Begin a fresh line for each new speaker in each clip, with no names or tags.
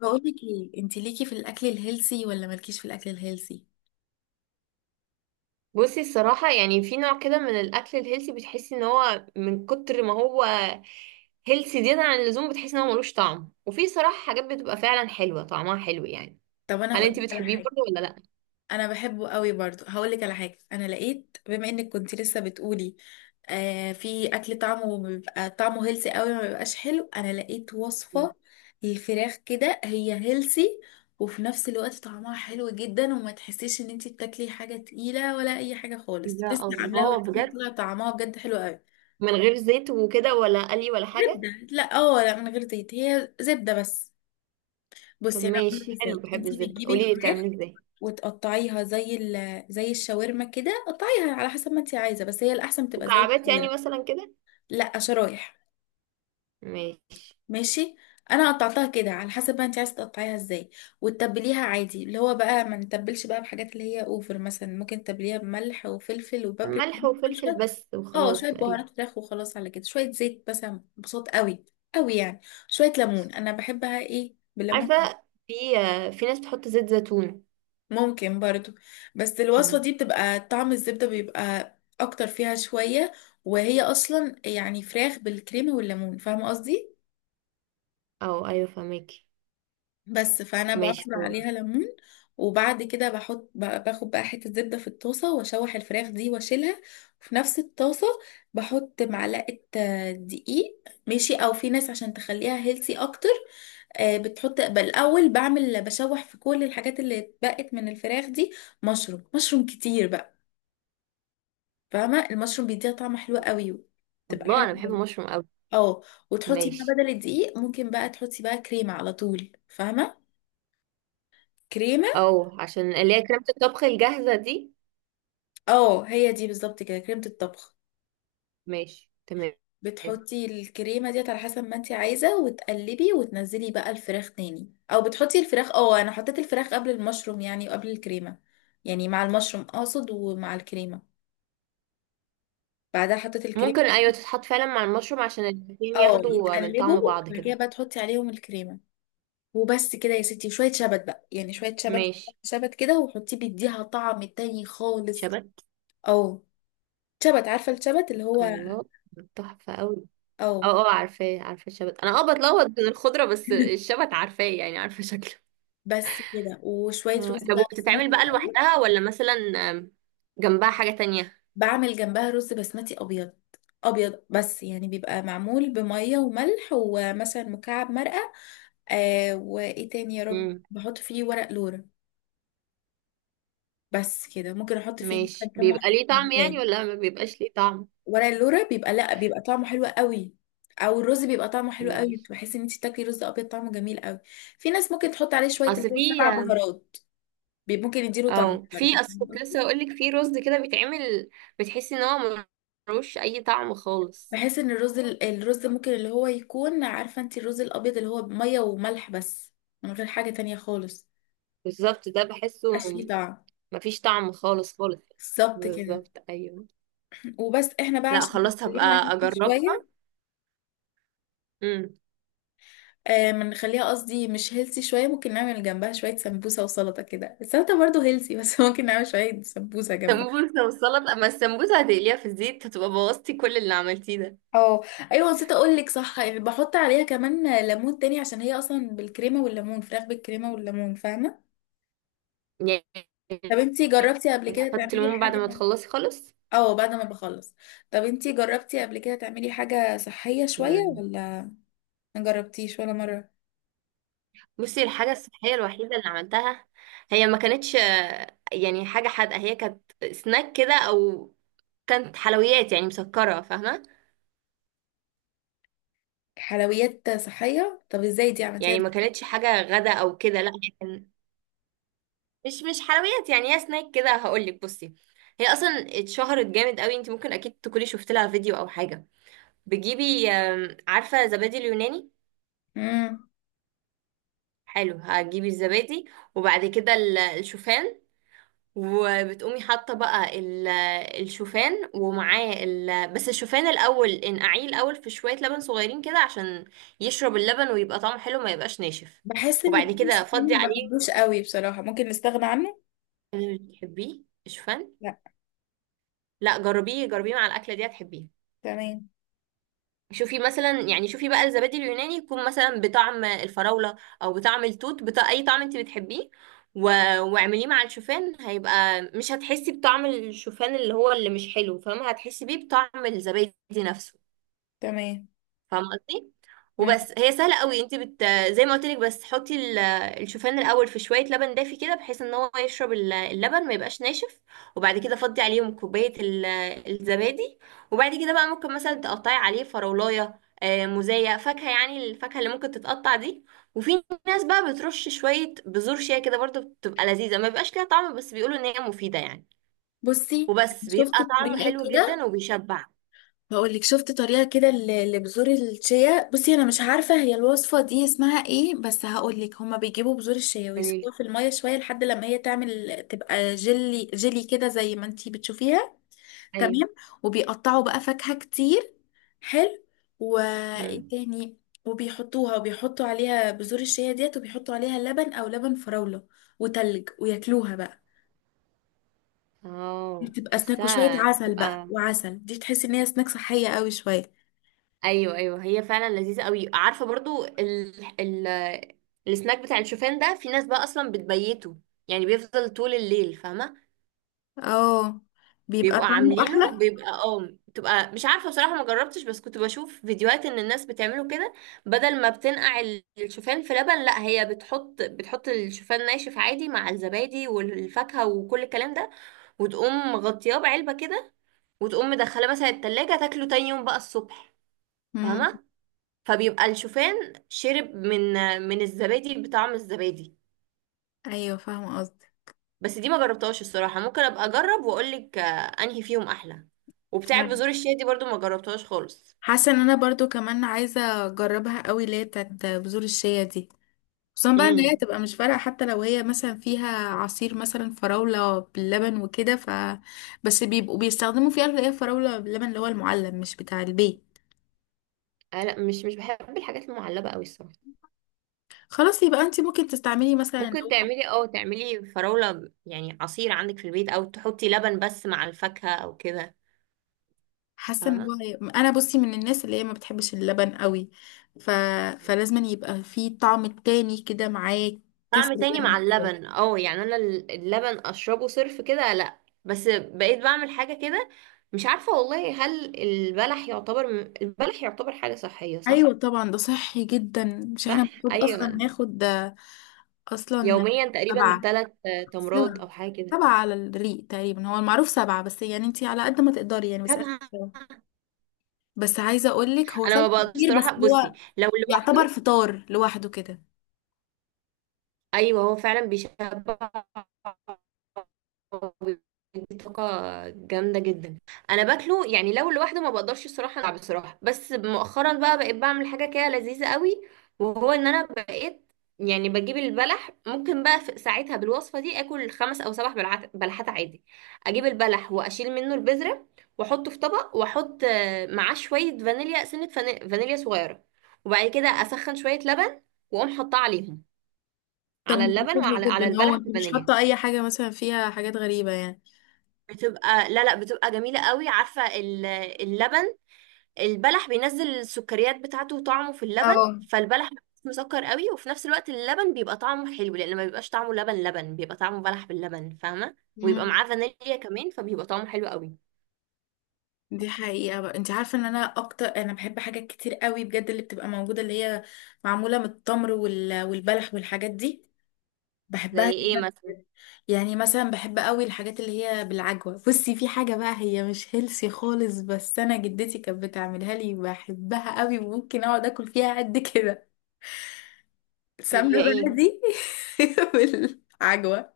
بقول لك ايه، انت ليكي في الاكل الهيلثي ولا مالكيش في الاكل الهيلثي؟
بصي، الصراحة يعني في نوع كده من الأكل الهيلثي بتحسي ان هو من كتر ما هو هيلثي زيادة عن اللزوم بتحسي ان هو ملوش طعم. وفي صراحة حاجات بتبقى فعلا حلوة طعمها حلو يعني.
طب انا
هل
هقول
انتي
لك على
بتحبيه
حاجه.
برضه ولا لأ؟
انا بحبه قوي برضو، هقول لك على حاجه. انا لقيت، بما انك كنت لسه بتقولي، آه، في اكل طعمه بيبقى طعمه هيلثي قوي ما بيبقاش حلو. انا لقيت
مم.
وصفه للفراخ كده، هي هيلثي وفي نفس الوقت طعمها حلو جدا، وما تحسيش ان انت بتاكلي حاجه تقيله ولا اي حاجه خالص.
يا
لسه عاملاها
الله بجد.
وطلع طعمها بجد حلو قوي.
من غير زيت وكده ولا قلي ولا حاجة؟
زبده، لا، لا، من غير زيت، هي زبده بس.
طب
بصي، انا قلت
ماشي حلو،
ازاي انت
بحب الزبدة،
بتجيبي
قوليلي
الفراخ،
بتعمليه ازاي.
وتقطعيها زي الشاورما كده. قطعيها على حسب ما انت عايزه، بس هي الاحسن بتبقى زي
مكعبات يعني
الشاورما.
مثلا كده؟
لا، شرايح.
ماشي.
ماشي. انا قطعتها كده على حسب ما انت عايزه تقطعيها ازاي، وتتبليها عادي. اللي هو بقى ما نتبلش بقى بحاجات اللي هي اوفر، مثلا ممكن تتبليها بملح وفلفل وبابريكا
ملح
مثلا
وفلفل
شويه.
بس
اه،
وخلاص
شويه
تقريبا.
بهارات فراخ وخلاص. على كده شويه زيت مثلا، بصوت قوي قوي يعني، شويه ليمون، انا بحبها ايه بالليمون.
عارفة، في ناس بتحط زيت زيتون.
ممكن برضو، بس الوصفة
مم.
دي بتبقى طعم الزبدة بيبقى أكتر فيها شوية. وهي أصلا يعني فراخ بالكريمة والليمون، فاهمة قصدي؟
او ايوه فهماكي.
بس فأنا
ماشي
بعصر عليها
خلاص.
ليمون. وبعد كده بحط باخد بقى حتة زبدة في الطاسة، وأشوح الفراخ دي وأشيلها. وفي نفس الطاسة بحط معلقة دقيق. ماشي، أو في ناس عشان تخليها هيلسي أكتر. بتحط بالأول، بعمل بشوح في كل الحاجات اللي اتبقت من الفراخ دي. مشروم، مشروم كتير بقى، فاهمه؟ المشروم بيديها طعم حلو قوي، تبقى
الله،
حلو
انا بحب
قوي.
المشروم قوي.
اه، وتحطي بقى
ماشي.
بدل الدقيق، ممكن بقى تحطي بقى كريمه على طول، فاهمه؟ كريمه.
او عشان اللي هي كريمة الطبخ الجاهزة دي.
اه، هي دي بالظبط كده، كريمه الطبخ.
ماشي تمام.
بتحطي الكريمه ديت على حسب ما انت عايزه، وتقلبي وتنزلي بقى الفراخ تاني. او بتحطي الفراخ، اه انا حطيت الفراخ قبل المشروم يعني، وقبل الكريمه. يعني مع المشروم اقصد، ومع الكريمه. بعدها حطيت الكريمه.
ممكن ايوه تتحط فعلا مع المشروم عشان الاتنين
اه،
ياخدوا من
يتقلبوا،
طعم بعض
بعد كده
كده.
بقى تحطي عليهم الكريمه، وبس كده يا ستي. شوية شبت بقى، يعني شوية شبت.
ماشي.
شبت كده، وحطيه بيديها طعم تاني خالص.
شبت.
او. شبت، عارفة الشبت اللي هو.
الله، تحفة قوي. اه
او.
اه عارفاه، عارفة الشبت، انا بتلخبط بين الخضرة بس الشبت عارفاه، يعني عارفة شكله.
بس كده وشوية
اه،
رز
طب
بقى بسمتي
وبتتعمل بقى
أبيض.
لوحدها ولا مثلا آم، جنبها حاجة تانية؟
بعمل جنبها رز بسمتي أبيض. أبيض بس، يعني بيبقى معمول بمية وملح، ومثلا مكعب مرقة، آه، وإيه تاني يا رب،
امم.
بحط فيه ورق لورا. بس كده، ممكن أحط فيه مثلا
ماشي.
كام
بيبقى
واحدة
ليه طعم يعني
حبهان.
ولا ما بيبقاش ليه طعم؟
ورق اللورا بيبقى، لا بيبقى طعمه حلو قوي. او الرز بيبقى طعمه حلو قوي،
ماشي.
بحس ان انت تاكلي رز ابيض طعمه جميل قوي. في ناس ممكن تحط عليه شويه اللي
اصل
هو
في
سبع بهارات. ممكن يديله طعم
اه
برضه.
في اصل كنت لسه هقولك في رز كده بيتعمل بتحسي ان هو ملوش اي طعم خالص.
بحس ان الرز الرز ممكن، اللي هو يكون، عارفه انت الرز الابيض اللي هو ميه وملح بس، من غير حاجه تانية خالص،
بالظبط، ده بحسه
مبقاش ليه طعم.
مفيش طعم خالص خالص.
بالظبط كده.
بالظبط ايوه.
وبس احنا بقى
لا
عشان
خلاص
نخليها
هبقى اجربها.
شويه،
امم.
آه، ما نخليها قصدي مش هيلسي شوية، ممكن نعمل جنبها شوية سمبوسة وسلطة كده. السلطة برضو هيلسي بس ممكن نعمل شوية سمبوسة جنبها.
سمبوسه والسلطه، اما السمبوسه هتقليها في الزيت هتبقى بوظتي كل اللي عملتيه ده
اه ايوه، نسيت اقول لك صح، يعني بحط عليها كمان ليمون تاني، عشان هي اصلا بالكريمة والليمون، فراخ بالكريمة والليمون، فاهمة؟
يعني.
طب انتي جربتي قبل كده
تحطي
تعملي
ليمون بعد ما
حاجة؟
تخلصي خالص.
اه، بعد ما بخلص. طب انتي جربتي قبل كده تعملي حاجة صحية شوية
مم.
ولا ما جربتيش ولا مرة؟
بصي، الحاجة الصحية الوحيدة اللي عملتها هي ما كانتش يعني حاجة حادقة، هي كانت سناك كده أو كانت حلويات يعني مسكرة، فاهمة؟
حلويات صحية؟ طب ازاي دي عملتيها؟
يعني ما كانتش حاجة غدا أو كده، لا هي كان مش حلويات يعني، هي سناك كده، هقولك بصي. هي أصلا اتشهرت جامد قوي، انت ممكن أكيد تكوني شفت لها فيديو أو حاجة. بتجيبي عارفة زبادي اليوناني؟
امم.
حلو، هتجيبي الزبادي وبعد كده الشوفان، وبتقومي حاطه بقى الشوفان ومعاه بس الشوفان الاول انقعيه الاول في شويه لبن صغيرين كده عشان يشرب اللبن ويبقى طعمه حلو ما يبقاش ناشف.
بحس ان
وبعد
التون
كده
الموسيقي
فضي
ما
عليه.
بحبوش قوي بصراحة، ممكن نستغنى عنه.
تحبيه الشوفان؟
لا.
لا جربيه جربيه مع الاكله دي هتحبيه.
تمام،
شوفي مثلا، يعني شوفي بقى الزبادي اليوناني يكون مثلا بطعم الفراولة او بطعم التوت بتاع اي طعم انت بتحبيه و... واعمليه مع الشوفان. هيبقى مش هتحسي بطعم الشوفان اللي هو اللي مش حلو، فاهمة؟ هتحسي بيه بطعم الزبادي نفسه.
تمام.
فاهمه قصدي؟
مم.
وبس، هي سهله قوي. انت بت، زي ما قلت لك، بس حطي الشوفان الاول في شويه لبن دافي كده بحيث ان هو يشرب اللبن ما يبقاش ناشف. وبعد كده فضي عليهم كوبايه الزبادي. وبعد كده بقى ممكن مثلا تقطعي عليه فراولايه موزايه، فاكهه، يعني الفاكهه اللي ممكن تتقطع دي. وفي ناس بقى بترش شويه بذور شيا كده برضو، بتبقى لذيذه ما بيبقاش ليها طعم بس بيقولوا ان هي مفيده يعني.
بصي،
وبس
شفت
بيبقى طعمه
طريقة
حلو
كده،
جدا وبيشبع.
هقول لك شفت طريقة كده لبذور الشيا. بصي، انا مش عارفة هي الوصفة دي اسمها ايه، بس هقول لك. هما بيجيبوا بذور الشيا ويسيبوها
يعني
في المية شوية، لحد لما هي تعمل، تبقى جلي جيلي كده زي ما انتي بتشوفيها.
ايوه.
تمام. وبيقطعوا بقى فاكهة كتير. حلو. وايه
مم.
تاني؟ وبيحطوها، وبيحطوا عليها بذور الشيا ديت، وبيحطوا عليها لبن او لبن فراولة وتلج، وياكلوها بقى. دي
اه،
بتبقى سناك، وشوية
حاساها
عسل بقى،
تبقى.
وعسل دي تحس ان هي سناك صحية قوي شوية.
ايوه ايوه هي فعلا لذيذه قوي. عارفه برضو ال... السناك بتاع الشوفان ده في ناس بقى اصلا بتبيته، يعني بيفضل طول الليل، فاهمه؟
اه، بيبقى
بيبقوا
طعمه
عاملينه
احلى.
بيبقى اه، بتبقى مش عارفه بصراحه، ما جربتش، بس كنت بشوف فيديوهات ان الناس بتعمله كده. بدل ما بتنقع الشوفان في لبن، لا هي بتحط الشوفان ناشف عادي مع الزبادي والفاكهه وكل الكلام ده، وتقوم مغطياه بعلبه كده وتقوم مدخله مثلا التلاجة تاكله تاني يوم بقى الصبح،
امم.
فاهمة؟ فبيبقى الشوفان شرب من الزبادي بطعم الزبادي.
ايوه فاهمة قصدي.
بس دي ما جربتهاش الصراحة، ممكن ابقى اجرب واقولك انهي فيهم احلى. وبتاع
فاهمة.
بذور الشيا دي برضو ما جربتهاش خالص.
حاسة ان انا برضو كمان عايزة اجربها قوي، اللي هي بتاعت بذور الشيا دي. خصوصا بقى ان هي
امم.
تبقى مش فارقة حتى لو هي مثلا فيها عصير مثلا فراولة باللبن وكده. ف بس بيبقوا بيستخدموا فيها اللي هي فراولة باللبن، اللي هو المعلب مش بتاع البيت.
آه لا، مش بحب الحاجات المعلبة قوي الصراحة.
خلاص، يبقى انت ممكن تستعملي مثلا
ممكن
لو.
تعملي تعملي فراولة يعني عصير عندك في البيت او تحطي لبن بس مع الفاكهة او كده،
حاسة ان
فاهمة؟
هو، انا بصي من الناس اللي هي ما بتحبش اللبن قوي. ف... فلازم يبقى فيه طعم تاني كده معاه. كسر
طعم تاني مع
اللبن.
اللبن. اه يعني انا اللبن اشربه صرف كده، لا. بس بقيت بعمل حاجة كده. مش عارفة والله هل البلح يعتبر، البلح يعتبر حاجة صحية
ايوه
صح؟
طبعا، ده صحي جدا، مش احنا
صح
المفروض اصلا
ايوه.
ناخد ده اصلا.
يوميا تقريبا
سبعة.
ثلاث تمرات
سبعة.
او حاجة كده.
سبعة على الريق تقريبا هو المعروف، سبعة، بس يعني انتي على قد ما تقدري، يعني بس آخر
طبعا.
سبعة. بس عايزة اقولك هو
انا
سبعة
ما بقدرش
كتير، بس
الصراحة، بصي
هو
لو
يعتبر
لوحده.
فطار لوحده كده.
ايوه هو فعلا بيشبع وبيدي طاقة جامدة جدا. انا باكله يعني لو لوحده ما بقدرش الصراحة ألعب بصراحة، بس مؤخرا بقى بقيت بعمل حاجة كده لذيذة قوي. وهو ان انا بقيت يعني بجيب البلح، ممكن بقى في ساعتها بالوصفة دي اكل خمس او سبع بلحات عادي. اجيب البلح واشيل منه البذرة واحطه في طبق واحط معاه شوية فانيليا، سنة فانيليا صغيرة. وبعد كده اسخن شوية لبن واقوم حاطاه عليهم،
طب
على
ما ده
اللبن،
صحي
وعلى
جدا، هو
البلح
انت مش
بالفانيليا.
حاطة اي حاجة مثلا فيها حاجات غريبة يعني.
بتبقى لا لا، بتبقى جميلة قوي. عارفة اللبن، البلح بينزل السكريات بتاعته وطعمه في
اه.
اللبن، فالبلح مسكر قوي وفي نفس الوقت اللبن بيبقى طعمه حلو لان ما بيبقاش طعمه لبن لبن، بيبقى طعمه بلح باللبن، فاهمة؟ ويبقى
مم.
معاه فانيليا كمان فبيبقى طعمه حلو قوي.
دي حقيقة بقى، انت عارفة ان انا اكتر، انا بحب حاجات كتير قوي بجد، اللي بتبقى موجودة اللي هي معمولة من التمر، والبلح والحاجات دي، بحبها
زي ايه
جدا
مثلا؟
بجد. يعني مثلا بحب قوي الحاجات اللي هي بالعجوة. بصي، في حاجة بقى هي مش هيلسي خالص، بس انا جدتي كانت بتعملها لي بحبها قوي، وممكن اقعد اكل فيها قد كده.
هي
سمنة
ايه؟
بلدي بالعجوة،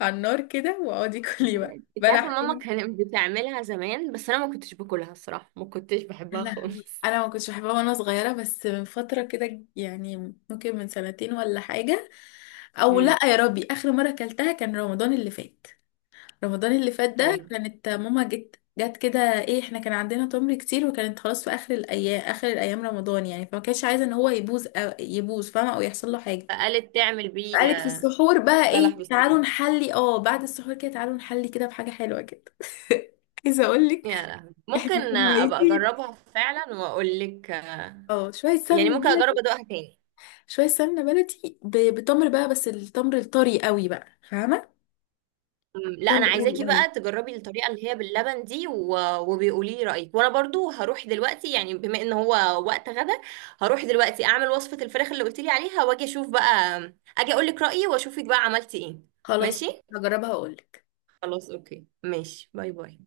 على النار كده، واقعدي كلي بقى
انت عارفة
بلح
ماما
كده.
كانت بتعملها زمان بس انا ما كنتش باكلها الصراحة، ما كنتش
يا
بحبها
لهوي،
خالص.
انا ما كنتش بحبها وانا صغيرة، بس من فترة كده يعني، ممكن من سنتين ولا حاجة. او
امم.
لا، يا ربي، اخر مرة اكلتها كان رمضان اللي فات. رمضان اللي فات ده،
ايوه.
كانت ماما جت كده، ايه، احنا كان عندنا تمر كتير، وكانت خلاص في اخر الايام رمضان يعني، فما كانتش عايزه ان هو يبوظ، أو يبوظ فاهمه، او يحصل له حاجه.
فقالت تعمل بيه؟
قالت في السحور بقى،
بلح
ايه،
بالصوص.
تعالوا نحلي، اه بعد السحور كده تعالوا نحلي كده بحاجه حلوه كده. عايزه اقول لك،
يا لهوي
احنا
ممكن
كنا
ابقى
ميتين.
اجربها فعلا واقول لك.
اه، شويه
يعني
سمنه
ممكن اجرب
بلدي.
ادوقها تاني.
شويه سمنه بلدي بتمر بقى، بس التمر الطري قوي بقى، فاهمه؟
لا انا
طري قوي
عايزاكي
قوي.
بقى تجربي الطريقه اللي هي باللبن دي وبيقولي لي رايك. وانا برضو هروح دلوقتي، يعني بما ان هو وقت غدا هروح دلوقتي اعمل وصفه الفراخ اللي قلت لي عليها واجي اشوف بقى، اجي اقول لك رايي واشوفك بقى عملتي ايه.
خلاص،
ماشي.
هجربها اقول لك.
خلاص اوكي ماشي، باي باي.